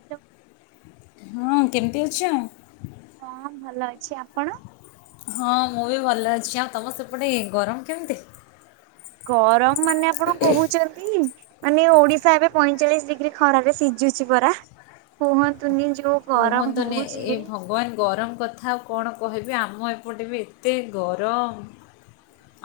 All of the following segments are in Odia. [unintelligible] ହଁ କେମିତି ଅଛ? ହଁ ଭଲ ଅଛି। ଆପଣ? ହଁ ମୁଁ ବି ଭଲ ଅଛି। ଆଉ ତମ ସେପଟେ ଗରମ କେମିତି? ଗରମ ମାନେ ଆପଣ କହୁଚନ୍ତି। ମାନେ ଓଡିଶା ଏବେ ପଇଁଚାଳିଶ ଡିଗ୍ରୀ ଖରାରେ ସିଝୁଚି ପରା। କୁହନ୍ତୁନି ଯୋଉ ଗରମ କୁହନ୍ତୁନି ହଉଛି ଏ ଭଗବାନ ଗରମ କଥା ଆଉ କଣ କହିବି ଆମ ଏପଟେ ବି ଏତେ ଗରମ।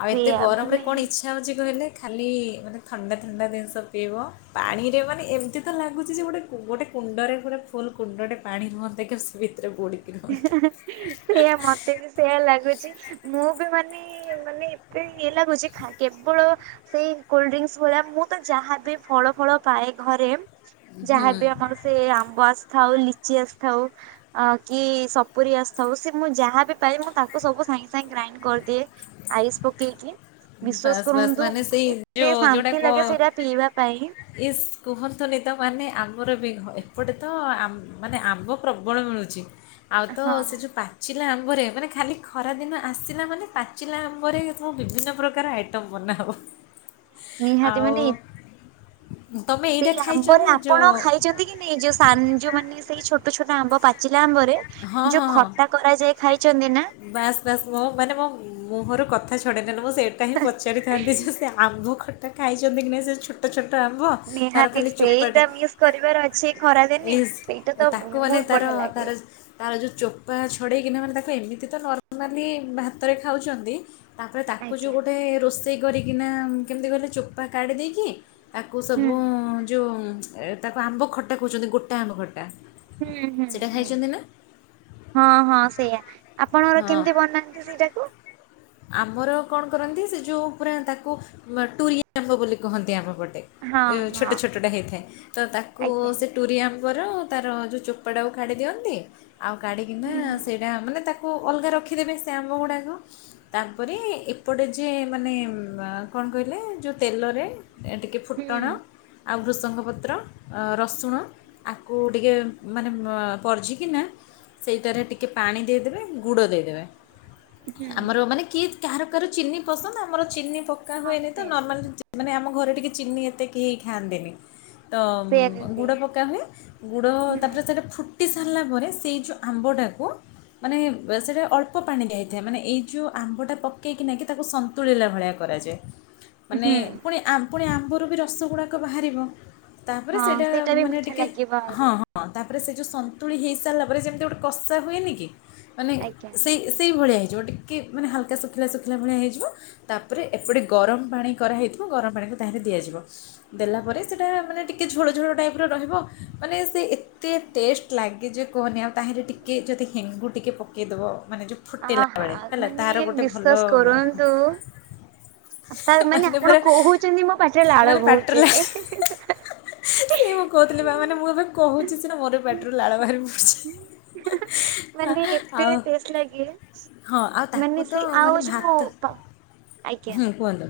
ଆଉ ଏତେ ସେଇଆ ଗରମରେ ମାନେ କଣ ଇଛ ଇଚଛା ହଉଚି କହିଲେ ଖାଲି ମାନେ ଥଣ୍ଡା ଥଣ୍ଡା ଜିନିଷ ପିଇବ, ପାଣିରେ ମାନେ ଏମିତି ତ ଲାଗୁଚି ଯେ ଗୋଟେ ଗୋଟେ କୁଣ୍ଡରେ ଗୋଟେ ଫୁଲ୍ କୁଣ୍ଡଟେ ପାଣି ରୁହନ୍ତା କି ସେ ଭିତରେ ବୁଡ଼ିିକି ସେଇୟା ମତେ ବି ସେଇୟା ଲାଗୁଚି। ମୁଁ ବି ମାନେ ମାନେ ଏତେ ଇଏ ଲାଗୁଚି ଖା କେବଳ ସେଇ କୋଲଡ୍ରିଙ୍କସ ଭଳିଆ ମୁଁ ତ ଯାହାବି ଫଳ ଫଳ ପାଏ ଘରେ ହୁଁ ଯାହାବି ଆମର ସେ ଆମ୍ବ ଆସିଥାଉ, ଲିଚି ଆସିଥାଉ ଅ କି ସପୁରି ଆସିଥାଉ, ସେ ମୁଁ ଯାହା ବିି ପାଇବି ମୁଁ ତାକୁ ସବୁ ସାଙ୍ଗେ ସାଙ୍ଗେ ଗ୍ରାଇଣ୍ଡ କରିଦିଏ। ଆଇସ୍ ପକେଇ କି ବିଶ୍ଵାସ ବାସ୍ ବାସ୍ କରନ୍ତୁ ମାନେ ସେଇ ଏତେ ଯୋଉ ଯୋଉଟା ଶାନ୍ତି ଲାଗେ କ ସେଇଟା ପିଇବା ପାଇଁ ଇସ୍ କୁହନ୍ତୁନି ତ ମାନେ ଆମର ବି ଏପଟେ ତ ଆ ମାନେ ଆମ୍ବ ପ୍ରବଳ ମିଳୁ ଚି। ଆଉ ତ ହଁ ସେ ଯୋଉ ପା ଚିଲା ଆମ୍ବରେ ମାନେ ଖାଲି ଖରାଦିନ ଆସିଲା ମାନେ ପାଚିଲା ଆମ୍ବରେ ମୁଁ ବିଭିନ୍ନ ପ୍ରକାର ଆଇଟମ୍ ବନା ହେବ। ନିହାତି ମାନେ ଏ ତମେ ଏଇଟା ସେଇ ଖାଇଛ ଆମ୍ବରେ ନା ଯେଉଁ ଆପଣ ଖାଇଚନ୍ତି କି ନାଇଁ ଯୋଉ ସାନ ଯୋଉ ମାନେ ସେଇ ଛୋଟ ଛୋଟ ଆମ୍ବ ପାଚିଲା ଆମ୍ବ ରେ ହଁ ଯୋଉ ହଁ ହଁ ଖଟା କରାଯାଏ ଖାଇଚନ୍ତି ନା? ବାସ୍ ବାସ୍ ମୋ ମାନେ ମୋ ମୁହଁରୁ କଥା କଥା ଛଡ଼େଇନେଲ। ମୁଁ ସେଇଟା ହିଁ ପଚାରିଥାନ୍ତି ଯେ ସେ ଆମ୍ବ ଖଟା ଖାଇଚନ୍ତି କି ନାଇ ସେ ଛୋଟ ଛୋଟ ଆମ୍ବ ଅ ତାର ନିହାତି ଖାଲି ଚୋପାଟା। ସେଇଟା ମିସ୍ କରିବାର ଅଛି ଖରାଦିନେ ଇସ ସେଇଟା ତ ତାକୁ ମାନେ ବହୁତ ତାର ବଢିଆ ଲାଗେ ତାର ତାର ଯଉଁ ଚୋପା ଛଡ଼େଇକିନା ମାନେ ତାକୁ ଏମିତି ତ ନର୍ମାଲି ଭାତରେ ଖାଉଚନ୍ତି। ତାପରେ ତାକୁ ଯେଉଁ ଆଜ୍ଞା ଗୋଟେ ରୋଷେଇ କରିକିନା କେମିତି କହିଲେ ଚୋପା କାଢ଼ି ଦେଇକି ତାକୁ ହୁଁ ସବୁ ଯୋଉ ତାକୁ ଆମ୍ବ ଖଟା କହୁଚନ୍ତି ଗୋଟା ଆମ୍ବ ଖଟା। ହୁଁ ହୁଁ ସେଇଟା ହୁଁ। ଖାଇଛନ୍ତି ନା ହଁ ହଁ ସେଇଆ। ଆପଣଙ୍କ ଘରେ ହଁ କେମିତି ବନାନ୍ତି ସେଇଟାକୁ? ଆମର କଣ କରନ୍ତି ସେଯେଉଁ ପରା ତାକୁ ଟୁରି ଆମ୍ବ ବୋଲି କୁହନ୍ତି ଆମ ପଟେ। ହଁ ଏ ଛୋଟ ହଁ ଛୋଟଟା ହେଇଥାଏ ତତାକୁ ଆଜ୍ଞା। ସେ ଟୁରି ଆମ୍ୱର ତାର ଯୋଉ ଚୋପାଟାକୁ କାଢି ଦିଅନ୍ତି ଆଉ କାଢିକିନା ହୁଁ ସେ ସେଟା ମାନେ ତାକୁ ଅଲଗା ରଖିଦେବେ ସେଆମ୍ବ ଗୁଡ଼ାକ ତାପରେ ଏପଟେ ଯିଏ ମାନେ କଣ କହିଲେ ଯଉଁ ତେଲରେ ଟିକେ ହୁଁ ଫୁଟୁଣ ଆଉ ଭୃଷଙ୍ଗ ପତ୍ର ରସୁଣ ଆକୁ ଟିକେ ମାନେ ଉମ୍ ପରଜି କିିନା ସେଇଟାରେ ଟିକେ ପାଣି ଦେଇଦେବେ ଗୁଡ଼ ଦେଇଦେବେ ହୁଁ ଆମର ମାନେ କିଏ କାହାର କାହାର ଚିନି ପସନ୍ଦ ଆମର ଚିନି ପକା ହଁ ସେ ହୁଏନିତ ନର୍ମାଲି ମାନେ ଆମ ଘରେ ଟିକେ ଚିନି ଏତେ କେହି ଖାଆନ୍ତିନି। ତ ସେୟା ଦିଦି ଗୁଡ଼ ପକାହୁଏ ଗୁଡ଼ ହୁଁ ତାପରେ ସେଟା ଫୁ ଟି ସାରିଲା ପରେ ସେଇ ଯେଉଁ ଆମ୍ବଟାକୁ ମାନେ ସେଇଟା ଅଳ୍ପ ପାଣି ଦିଆହେଇଥାଏ ମାନେ ଏଇ ଯେଉ ଆମ୍ବଟା ପକେଇକିନାଇକି ତାକୁ ସନ୍ତୁଳିଲା ଭଳିଆ କରାଯାଏ ମାନେ ହୁଁ ପୁଣି ଆମ୍ ପୁଣି ଆମ୍ବରୁବି ରସ ଗୁଡ଼ାକ ବାହାରିବ ତାପରେ ହଁ ସେଇଟା ବି ମାନେ ମିଠା ଟିକେ ଲାଗିବ ହଁ। ଆହୁରି ହଁ ତାପରେ ସେଯୋଉ ସନ୍ତୁଳି ହେଇ ସାରିଲା ପରେ ଯେମିତି ଗୋଟେ କଷା ହୁଏନିକି ମାନେ ଆଜ୍ଞା ସେଇ ସେଇ ଭଳିଆ ହେଇଯିବ ଟିକେ ମାନେ ହାଲ୍କା ଶୁଖିଲା ଶୁଖିଲା ଭଳିଆ ହେଇଯିବ ତାପରେ ଏପଟେ ଗରମ ପାଣି କରାହେଇଥିବ ଗରମ ପାଣିକୁ ତାହରେ ଦିଆଯିବ ଦେଲା ପରେ ସେଇଟା ମାନେ ଟିକେ ଝୋଳ ଝୋଳ ଟାଇପ୍ର ରହିବ ମାନେସେ ଏ ଏତେ ଟେଷ୍ଟ ଲାଗେଯେ କୁହନି ଆଉ ତାହେଲେ ଟିକେ ଯଦି ହେଙ୍ଗୁ ଟିକେ ପକେଇଦବ ମାନେ ଯେଉଁ ଆ ଫୁଟିଲା ହା ବେଳେ ହେଲା ତାହାର ମାନେ ଗୋଟେ ବିଶ୍ୱାସ ଭଲ କରନ୍ତୁ ତା ମାନେ ଆପଣ କହୁଚନ୍ତି ମୋ ପାଟିରେ ଲାଳ ବୋହୁଚି ଏବେ ସେ ମୁଁ କହୁଥିଲିବା ମାନେ ମୁଁଏବେ କହୁଚି ସିନା ମୋରବି ପାଟିରୁ ଲାଳ ବାହାରି ମାନେ ଏତେ ଆଉ ଟେଷ୍ଟ ଲାଗେ ହଁ ଆଉ ତାକୁ ମାନେସେ ତ ଆଉ ମାନେ ଯୋଉ ଭାତ ତ ଆଜ୍ଞା। ହୁଁ କୁହନ୍ତୁ?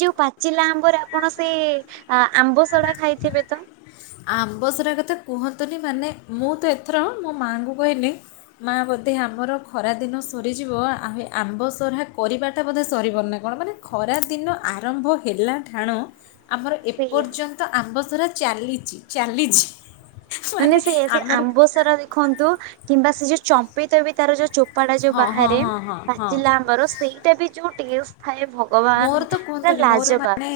ଯୋଉ ପାଚିଲା ଆମ୍ବରେ ଆପଣସେ ଆମ୍ବଶଡ଼ା ଖାଇଥିବେତ? ଆମ୍ବସରା କଥା କୁହନ୍ତୁନି ମାନେ ମୁଁତ ଏଥର ମୋ ମାଆଙ୍କୁ କହିଲି ମା ବୋଧେ ଆମର ଖରାଦିନ ସରିଯିବ ଆଉ ଆମ୍ବସରା କରିବାଟା ବୋଧେ ସରିିବନିନାକଣ ମାନେ ଖରା ଦିନ ଆରମ୍ଭ ହେଲାଠାଣୁ ଆମର ଏ ସେଇଆ। ପର୍ଯ୍ୟନ୍ତ ଆମ୍ବସାରା ଚାଲିଚି ଚାଲିଚି ମାନେ ସେଇଆ ସେଆମ୍ବୁ ସାରା ଦେଖନ୍ତୁ କିମ୍ବା ସେଯୋଉ ଚମ୍ପିତବି ତାର ଯୋଉ ଚୋ ପାଟା ଯୋଉ ହଁ ହଁ ବାହାରେ ହଁ ହଁ ହଁ ପାଚିଲା ଆମ୍ବର ସେଇଟାବି ଯୋଉ ଟେଷ୍ଟେ ଥାଏ ଭ ମୋରତ କୁହନ୍ତୁନି ମୋର ମାନେ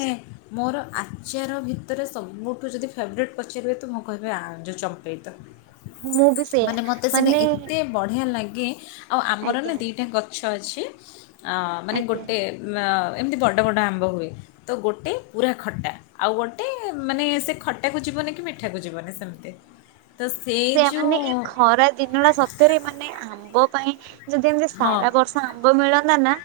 ମୋର ଆଚାର ଭିତରେ ସବୁଠୁ ଯଦି ଫେବରେଟ୍ ପଚାରିବେତ ମୁଁ କହିବି ଆ ଯଉଁ ଚମ୍ପେଇତ। ମୁଁ ବି ସେଇଆ ମାନେ ମତେ ସେଟା ମାନେ ଏତେ ବଢ଼ିଆ ଲାଗେ ଆଉ ଆମରନା ଆଜ୍ଞା ଦିଟା ଗଛଅଛି ଅଁ ମାନେ ଆଜ୍ଞା। ଗୋଟେ ଵ ଏମିତି ବଡ଼ ବଡ଼ ଆମ୍ବ ହୁଏ ତଗୋଟେ ପୁରା ଖଟା ଆଉ ଗୋଟେ ମାନେ ସେଖଟାକୁ ଯିବନିକି ମିଠାକୁ ଯିବନି ସେମିତି ତ ସେ ସେୟା ଯେଉଁ ମାନେ ଏଇ ଖରା ଦିନଟା ସ ତରେ ମାନେ ଆମ୍ବ ପାଇଁ ଯଦି ଏମିତି ହଁ ସାରା ବର୍ଷ ଆମ୍ବ ମିଳନ୍ତାନା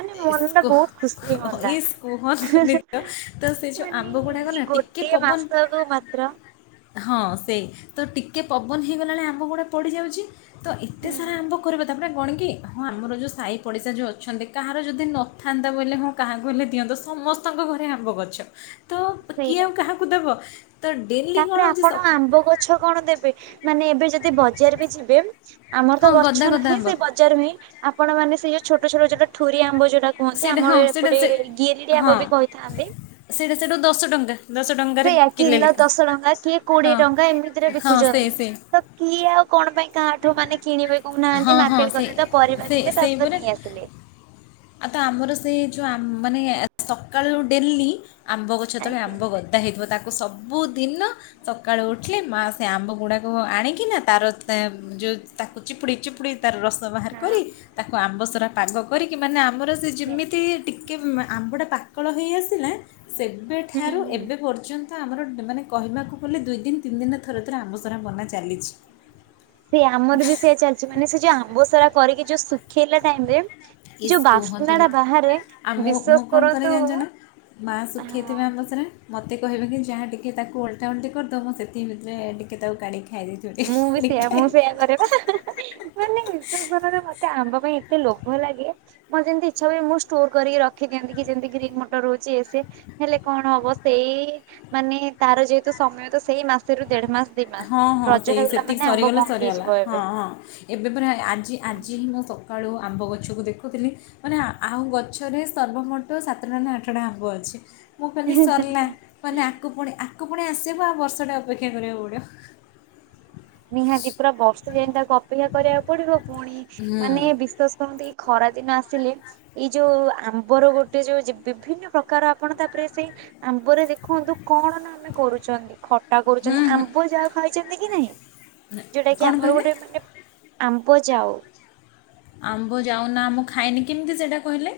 ମାନେ ମନଟା ବହୁତ୍ ଖୁସିଇ ହୁଅନ୍ତା ଇସ୍ କୁହନ୍ତୁନି ତ ତ ସେ ଯେଉଁ ମାନେ ଆମ୍ବ ଗୁଡ଼ାକ ଏଇ ନା ଗୋଟେ ଟିକେ ଗୋଟେ ପବନ ମାସକୁ ମାତ୍ର ହଁ ସେଏ ତଟିକେ ପବନ ହେଇଗଲାଣି ଆମ୍ବ ଗୁଡ଼ା ପଡ଼ିଯାଉଚି ତଏତେ ସାରା ହୁଁ ଆମ୍ବ କରିବା ତାପରେ ଗଣି କି ହଁ ଆମର ଯେଉଁ ସାହି ପଡ଼ିଶା ଯୋଉଁ ଅଛନ୍ତି। କାହାର ଯଦି ନଥାନ୍ତା ବୋଲେ ହଁ କାହାକୁ ହେଲେ ଦିଅନ୍ତ ସମସ୍ତଙ୍କ ଘରେ ଆମ୍ବ ଗଛ। ତ କିଏ ସେଇଆ ଆଉ କାହାକୁ ଦେବ ତ ଡେଲି ତାପରେ କଣ ହଉଛି ଆପଣ ସ ଆମ୍ବ ଗଛ କଣ ଦେବେ ମାନେ ଏବେ ଯଦି ବଜାର ବି ଯିବେ ଆମର ତ ହଁ ଗଦା ଗଛ ଗଦା ନାହିଁ ଆମ୍ବ ସେ ବଜା ଯାର ନାହିଁ ଆପଣ ମାନେ ସେଇ ଛୋଟ ଛୋଟ ଠୁରିଆ ଆମ୍ବ ଟା କୁହନ୍ତି ସେଇଟା ହଁ ଆମର ସେଇଟା ଏପଟେ ଗିରିଡି ଆମ୍ବ ବି କହିଥାଆନ୍ତି। ସେଇଠା ସେଇଠୁ ଦଶ ଟଙ୍କା। ଦଶ ଟଙ୍କାରେ ସେଇୟା କିଲେ କିଲୋ ଲେଖା ଦଶ ଟଙ୍କା କିଏ କୋଡିଏ ହଁ ଟଙ୍କା ଏମିତିରେ ହଁ ସେଇ ବିକୁଛନ୍ତି ସେଇ ତ? କିଏ ଆଉ କଣ ପାଇଁ କାହାଠୁ ମାନେ କିଣିବେ? ହଁ କହୁନାହାନ୍ତି ହଁ ମାର୍କେଟ ସେଇ ଗଲେ ତ ପରିବା ସେଇ ବିକିଲେ ତା ସେଇ ସହିତ ପରେ ନେଇଆସିଲେ। ଆଉ ତ ଆମର ସେ ଯୋଉ ମାନେ ସକାଳୁ ଡେଲି ଆମ୍ବ ଗଛ ତଳେ ଆଜ୍ଞା ଆମ୍ବ ଗଛ। ତା ହେଇଥିବ ତାକୁ ସବୁଦିନ। ସକାଳୁ ଉଠିଲେ ମା ସେ ଆମ୍ବ ଗୁଡାକୁ ଆଣିକିନା ତାର ଯୋଉ ତାକୁ ଚିପୁଡି ଚିପୁଡ଼ି ତାର ରସ ବାହାର କରି ହଁ ତାକୁ ଆମ୍ବ ସରା ପାଗ କରିକି ମାନେ ଆମର ସେ ଯେମିତି କି ଆମ୍ବଟା ପାକଳ ହୋଇ ଆସିଲା ହୁଁ ସେବେଠାରୁ ହୁଁ ଏବେ ପର୍ଯ୍ୟନ୍ତ। ତ ଆମର ମାନେ କହିବାକୁ ଗଲେ ଦୁଇ ଦିନ ତିନି ଦିନ ଥରେ ଥରେ ଆମ ସରା ମନା ଚାଲିଛି। ସେ ଆମର ବି ସେଇଆ ଚାଲିଛି ମାନେ ସେ ଯୋଉ ଆମ୍ବ ସାରା କରିକି ଯୋଉ ସୁ ଖେଇଲା ଟାଇମରେ ଇସ୍ ଯୋଉ କୁହନ୍ତୁନି ବାସ୍ନାଟା ବାହାରେ ବିଶ୍ଵାସ କରନ୍ତୁ। ମା ଶୁଖେଇଥିବେ ଆମ ସରା। ମୋତେ କହେ କି ଯାହା ଟିକେ ତାକୁ ଓଲଟା ଓଲଟି କରିଦେବି ମୁଁ ସେଥି ଭିତରେ ଟିକେ ତାକୁ କାଢିକି ଖାଇ ଦେବି। ମୁଁ ବି ସେଇଆ ମୁଁ ସେଇୟା କରେ ପା। ମାନେ ନିଶନରେ ମତେ ଆମ୍ବ ପାଇଁ ଏତେ ଲୋଭ ଲାଗେ। ମୋ ଯେମିତି ଇଛା ହୁଏ ମୁଁ ଷ୍ଟୋର କରିକି ରଖିଦିଅନ୍ତି କି ଯେମିତି ଗ୍ରୀନ୍ ମଟର ରହୁଛି ଏ ହେଲେ କଣ ହବ ସେଇ ମାନେ ତାର ଯେହେତୁ ସମୟ ତ ସେଇ ମାସରୁ ଦେଢ ମାସ ଦି ମାସ। ହଁ ହଁ ରଜ ସେଇ ହେଇଗଲା ସେତିକି ମାନେ ଆମ୍ବ ସରିଗଲେ ବନ୍ଦ ସରିଗଲା ହେଇଯିବ ହଁ ଏବେ। ହଁ। ଏବେ ପରା ଆଜି ଆଜି ହିଁ ମୁଁ ସକାଳୁ ଆମ୍ବ ଗଛକୁ ଦେଖୁଥିଲି। ମାନେ ଆଉ ଗଛରେ ସର୍ବମୋଟ ସାତଟା ନା ଆଠଟା ଆମ୍ବ ଅଛି। ମୁଁ ଖାଲି ସରିଲା ମାନେ ଆଗକୁ ପୁଣି ଆଗକୁ ପୁଣି ଆସିବ ଆଉ ବର୍ଷଟା ଅପେକ୍ଷା କରିବାକୁ ପଡ଼ିବ। ନିହାତି ପୁରା ବର୍ଷେ ଯାଇତାକୁ ଅପେକ୍ଷା କରିବାକୁ ପଡିବ ପୁଣି ହୁଁ ମାନେ ବିଶ୍ୱାସ। ଆପଣ ଏଇ ଖରାଦିନ ଆସିଲେ ଏଇ ଯୋଉ ଆମ୍ବର ଗୋଟେ ଯୋଉ ବିଭିନ୍ନ ପ୍ରକାର କାର ଆପଣ ତାପରେ ସେଇ ଆମ୍ବରେ ଦେଖନ୍ତୁ କଣ ନା ଆମେ କରୁଛନ୍ତି? ଖଟା ହୁଁ କରୁଛନ୍ତି ହୁଁ ଆମ୍ବ ଯାଉ ଖାଇଛନ୍ତି କି ନାହିଁ? ଯୋଉଟା କି କ'ଣ ଆମର କହିଲେ ଗୋଟେ ମାନେ ଆମ୍ବ ଯାଉ? ଆମ୍ବ ଯାଉ ନା ମୁଁ ଖାଇନି କେମିତି ସେଇଟା କହିଲେ?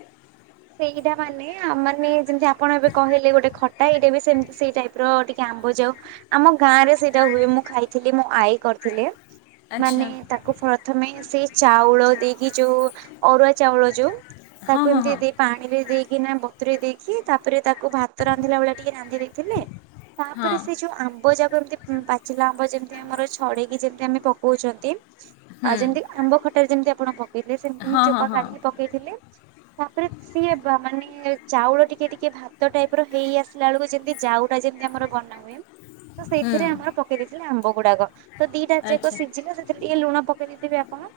ସେଇଟା ମାନେ ମାନେ ଯେମିତି ଆପଣ ଏବେ କହିଲେ ଗୋଟେ ଖଟା ଏଇଟା ବି ସେମିତି ସେଇ ଟାଇପର ଟିକେ ଆମ୍ବ ଯାଉ ମାନେ ଆମ ଗାଁରେ ସେଇଟା ହୁଏ ମୁଁ ଖାଇଥିଲି ମୋ ଆଈ କରିଥିଲେ। ମାନେ ଆଚ୍ଛା ତାକୁ ପ୍ରଥମେ ସେଇ ଚାଉଳ ଦେଇକି ଯୋଉ ଅରୁଆ ଚାଉଳ ଯୋଉ ହଁ ତାକୁ ହଁ ଏମିତି ହଁ ଦେଇ ପାଣିରେ ଦେଇକି ନା ବତୁରେଇ ଦେଇକି ତାପରେ ତାକୁ ଭାତ ରାନ୍ଧିଲା ଭଳିଆ ଟିକେ ରାନ୍ଧି ଦେଇଥିଲେ ହଁ ତାପରେ ସେ ଯୋଉ ଆମ୍ ଆମ୍ବ ଯାକ ଏମିତି ପାଚିଲା ଆମ୍ବ ଯେମିତି ଆମର ଛଡେଇକି ଯେମିତି ଆମେ ପକଉଛନ୍ତି ଆଉ ହୁଁ ଯେମିତି। ଆମ୍ବ ଖଟାରେ ଯେମିତି ଆପଣ ପକେଇଥିଲେ ସେମିତି ହିଁ ହଁ ହଁ ଚୋପା ହଁ କାଢିିକି ପକେଇଥିଲେ ତାପରେ ସିଏ ବା ମାନେ ଚାଉଳ ଟିକେ ଟିକେ ଭାତ ଟାଇପ ର ହେଇ ଆସିଲା ବେଳକୁ ଯେମି ତି ଯାଉଟା ଯେମିତି ଆମର ବନାହୁଏ ତ ହୁଁ ସେଇଥିରେ ଆମର ପକେଇ ଦେଇଥିଲେ ଆମ୍ବ ଗୁଡାକ। ତ ଦିଟା ଯାକ ଆଚ୍ଛା ସିଝିଲା ସେଥିରେ ଟିକେ ଲୁଣ ପକେଇ ଦେଇଥିବେ ଆପଣ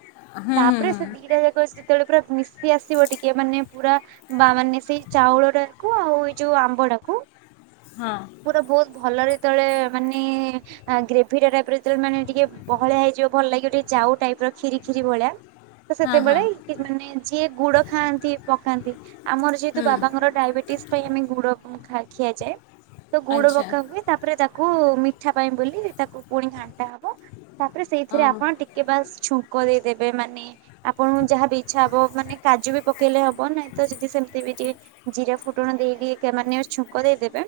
ହୁଁ ହୁଁ ତାପରେ ହୁଁ ସେ ଦିଟା ଯାକ। କେତେବେଳେ ପୁରା ମିଶି ଆସିବ, ଟିକେ ମାନେ ପୁରା ବା ମାନେ ସେଇ ଚାଉଳ ଟାକୁ ଆଉ ଏଇ ଯୋଉ ଆମ୍ବଟାକୁ? ହଁ। ପୁରା ବହୁତ ଭଲରେ ତଳେ ମାନେ ଗ୍ରେଭି ଟା ଟାଇପ ର ମାନେ, ଯେତେବେଳେ ମେ ଟିକେ ବହଳିଆ ହେଇଯିବ, ଭଲ ଲାଗିବ, ଟିକେ ଯାଉ ଟାଇପ ର। ଖିରି ଖିରି ଭଳିଆ ତ, ହଁ ହଁ ସେତେବେଳେ ମାନେ ଯିଏ ଗୁଡ ଖାଆନ୍ତି ପକାନ୍ତି। ଆମର ଯେହେତୁ ହୁଁ ବାବାଙ୍କର ଡାଇବେଟିସ୍ ପାଇଁ ଆମେ ଗୁଡ଼ ଖିଆଯାଏ। ତ ଗୁଡ ଆଚ୍ଛା ପକା ହୁଏ, ତାପରେ ତାକୁ ମିଠା ପାଇଁ ବୋଲି, ତାକୁ ପୁଣି ଖାଆ ହବ। ତାପରେ ସେଇଥିରେ ଓହୋ ଆପଣ ଟିକେ ବାସ୍ ଛୁଙ୍କ ଦେଇଦେବେ ମାନେ ଆପଣଙ୍କୁ ଯାହା ବି ଇଚ୍ଛା ହବ, ମାନେ କାଜୁ ବି ପକେଇଲେ ହବ। [inaudible] ଯଦି ସେମିତି ବି ଟିକେ ଜିରା ଫୁଟଣ ଦେଇ ଦେଇକା ଛୁଙ୍କ ଦେଇଦେବେ।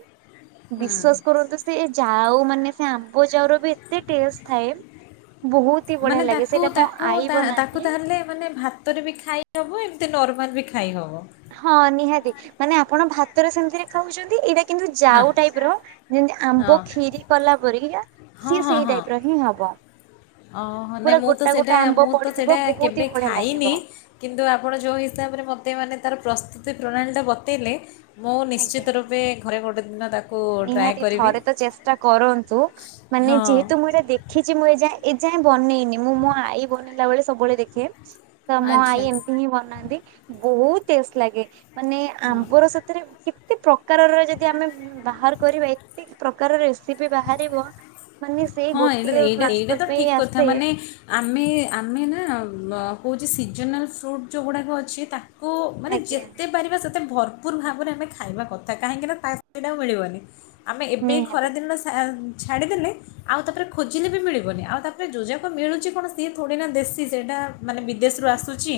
ହୁଁ ବିଶ୍ୱାସ କରନ୍ତୁ ସେ ଯାଉ, ମାନେ ସେ ଆମ୍ବଯାଉର ବି ଏତେ ଟେଷ୍ଟ ଥାଏ ବହୁତ। ହି ବଢିଆ ମାନେ ଲାଗେ ତାକୁ ସେଇଟା ମୋ ତାକୁ ଆଈ ତା ତାକୁ ବନାନ୍ତି। ତାହେଲେ ମାନେ ଭାତ ଭାତରେ ବି ଖାଇ ଦବୁ, ଏମିତି ନର୍ମାଲ ବି ଖାଇ ହେବ। ହଁ, ନିହାତି ମାନେ ଆପଣ ଭାତରେ ସେମିତିରେ ଖାଉଛନ୍ତି, ଏଇଟା କିନ୍ତୁ ହଁ ଯାଉ ଟାଇପ ର, ଯେମିତି ହଁ ଆମ୍ବ ଖିରି କଲାପରି। ହଁ ସିଏ ହଁ ସେଇ ହଁ ଟାଇପ ର ହିଁ ହବ। ଓହୋ, ନାଇଁ! ପୁରା ମୁଁ ତ ଗୋଟା ସେଇଟା ଗୋଟା ଆମ୍ବ ମୁଁ ତ ସେଇଟା ପଡିଥିବ ବହୁତ କେବେ ହି ବଢିଆ ଖାଇନି। ଲାଗିବ କିନ୍ତୁ ଆପଣ ଯୋଉ ହିସାବରେ ମତେ ମାନେ ତାର ପ୍ରସ୍ତୁତି ପ୍ରଣାଳୀ ଟା ବତେଇଲେ। ମୁଁ ଆଜ୍ଞା। ନିଶ୍ଚିତରୂପେ ଘରେ ଗୋଟେଦିନ। [inaudible] ନିହାତି ଥରେତ ଚେଷ୍ଟାକରନ୍ତୁ, ମାନେ ହଁ ଯେହେତୁ ମୁଁ ଏଇଟା ଦେ ଦେଖିଛି, ମୁଁ ଏଯାଏଁ ଏଯାଏଁ ବନେଇନି। ମୁଁ ମୋ ଆଈ ବନେଇଲା ବେଳେ ସବୁବେଳେ ଦେଖେ। ତ ମୋ ଆଈ ଆଚ୍ଛା ଏମିତିହିଁ ବନାନ୍ତି, ବହୁତଟେଷ୍ଟ ଲାଗେ। ମାନେ, ଆମ୍ବର ସେଥିରେ କେତେପ୍ରକାରର ଯଦି ଆମେ ବାହାର କରିବା ଏତେ ପ୍ରକାରରେ। [unintelligible] ବି ବାହାରିବ, ମାନେ ସେ ହଁ ଏଇଟା ଏଇଟା ଏଇଟା ଗୋଟିଏମାସ ତ ପାଇଁ ଠିକ୍ କଥା ଆସେ। ମାନେ ଆମେ ଆମେନା କଉଛି ସିଜନାଲ ଫ୍ରୁଟ ଯେଉଁଗୁଡ଼ାକ ଅଛି, ତା କୁ ମାନେ ଆଜ୍ଞା ଯେତେ ପାରିବା ସେତେ ଭର ପୁରଭାବରେ ଆମେ ଖାଇବାକଥା, କାହିଁକି ନା ତା [unintelligible] ମିଳିବନି। ଆମେ ଏବେ ନିହାତି ଖରାଦିନ ଛାଡ଼ିଦେଲେ। ଆଉ ତାପରେ ଖୋଜିଲେ ବି ମିଳିବନି। ଆଉ ତାପରେ ଯୋଉଯାକ ମିଳୁଛି କଣ ସିଏ ଥୋଡ଼ି ନା ଦେଶୀ? ସେଇଟା ମାନେ ବିଦେଶରୁ ଆସୁଛି।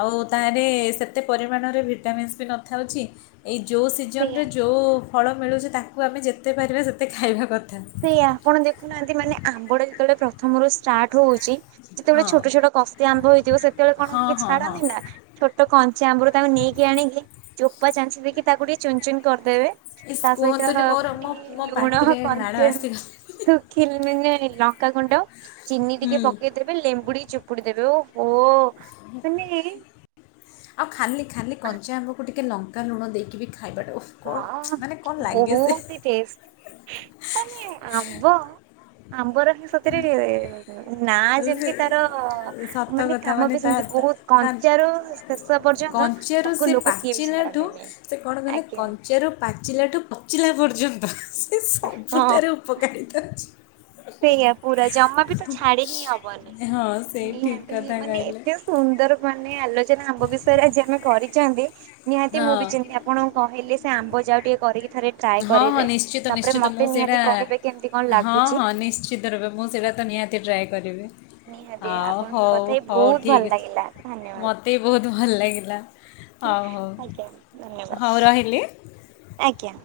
ଆଉ ତାରେ ସେତେ ପରିମାଣରେ ଭିଟାମିନ୍ସ ବି ନଥାଉଛି। ଏଇ ଯୋଉ ସେଇଆ। ସିଜନରେ ଯୋଉ ଫଳ ମିଳୁଛି, ତାକୁ ଆମେ ଯେତେପାରିବା ସେତେ ଖାଇବା କଥା। ତାକୁ ଆପଣ ଦେଖୁନାହାନ୍ତି, ମାନେ ଆମ୍ବଟା ଯେତେବେଳେ ପ୍ରଥମରୁ ଷ୍ଟାର୍ଟହଉଛି, ଯେତେବେଳେ ହଁ ଛୋଟଛୋଟ କଷି ଆମ୍ଭ ହେଇଥିବ ସେତେବେଳେ କଣ ହଁ କିଏ ହଁ ହଁ ଛାଡ଼ନି ନା? ଛୋଟ କଞ୍ଚାଆମ୍ବରୁ ତାଙ୍କୁ ନେଇକି ଆଣିକି, ଚୋପାଚାଞ୍ଚିକି ତାକୁଟିକେ ଚୁନଚୁନ କରିଦେବେ। ଇସ୍ ତା ସହିତ କୁହନ୍ତୁନି ମୋର ମୋ ମୋ [unintelligible] ଲୁଣ ପାଟିରେ ଲାଳ [unintelligible] [unintelligible] ଆସିଗଲା। ଲଙ୍କାଗୁଣ୍ଡ ହୁଁ। ଚିନିଟିକେ ପକେଇ ଦେବେ ଲେମ୍ବୁ ଟିକେ ଚିପୁଡି ଦେବେ ଓ ହୋ! [inaudible] ଆଉ ଖାଲି ଖାଲି କଞ୍ଚାଆମ୍ବକୁ ଟିକେ ଲଙ୍କାଲୁଣ ଦେଇକିବି ଖାଇବାଟା ଓହୋ! ହଁ, ବହୁତ ଟେଷ୍ଟ। ମାନେ ଆମ୍ବ ଆମ୍ବ ର ବି ସତରେ ନା, ସେ ଯେମିତି ତାର ସତ ମାନେ କଥା କାମ ବି ତା ସେମିତି ବହୁତ ତା କଞ୍ଚାରୁ ଶେଷ ପର୍ଯ୍ୟନ୍ତ କଞ୍ଚାରୁ ତାକୁ ସେ ଲୋକ କିଏ ବି ପାଚିଲାଠୁ ଛାଡ଼ନ୍ତିନି। ସେ କଣ କଲେ କଞ୍ଚାରୁ ପାଚିଲାଠୁ ପଚିଲା ପର୍ଯ୍ୟନ୍ତ ସେ ହଁ ସବୁଠାରୁ [unintelligible] ସେଇଆ ପୁରା ଜମାବି ତ ଛାଡି କିହିଁ ହବନି, ହଁ ସେଇ ଠିକ୍ ନିହାତି କଥା ମାନେ କହିଲେ ଏତେ ସୁନ୍ଦର ମାନେ ଆଲୋଚନା ଆମ୍ବ ବିଷୟରେ ହେଇଚି ଆମେ କରିଛନ୍ତି ନିହାତି ମୁଁ ବିି ହଁ। ଚିନ୍ତ ଆପଣଙ୍କୁ କହିଲି, ସେ ଆମ୍ବଯାଉ ଟିକେ କରିକିଥରେ ହଁ ହଁ ନିଶ୍ଚିତ ନିଶ୍ଚିତ ମୁଁ ସେଇଟା କହିବେ କେମିତି କଣ ହଁ ଲାଗୁଛି। ହଁ ନିଶ୍ଚ୍ ନିଶ୍ଚିତ ରୂପେ ମୁଁ ସେଟା ତ ନିହାତି ଟ୍ରାଏ କରିବି। ନିହାତି ଆଉ ଆପଣଙ୍କ ସହ ହଉ କଥା ହେଇ ହଉ, ବହୁତ ଭଲ ଠିକ୍ ଅଛ୍, ଲାଗିଲା ଧନ୍ୟବାଦ। ମତେ ବହୁତ ଭଲ ଲାଗିଲା। ହଉ ହଉ, ଆଜ୍ଞା ଧନ୍ୟବାଦ। ହଉ, ରହିଲି। ଆଜ୍ଞା।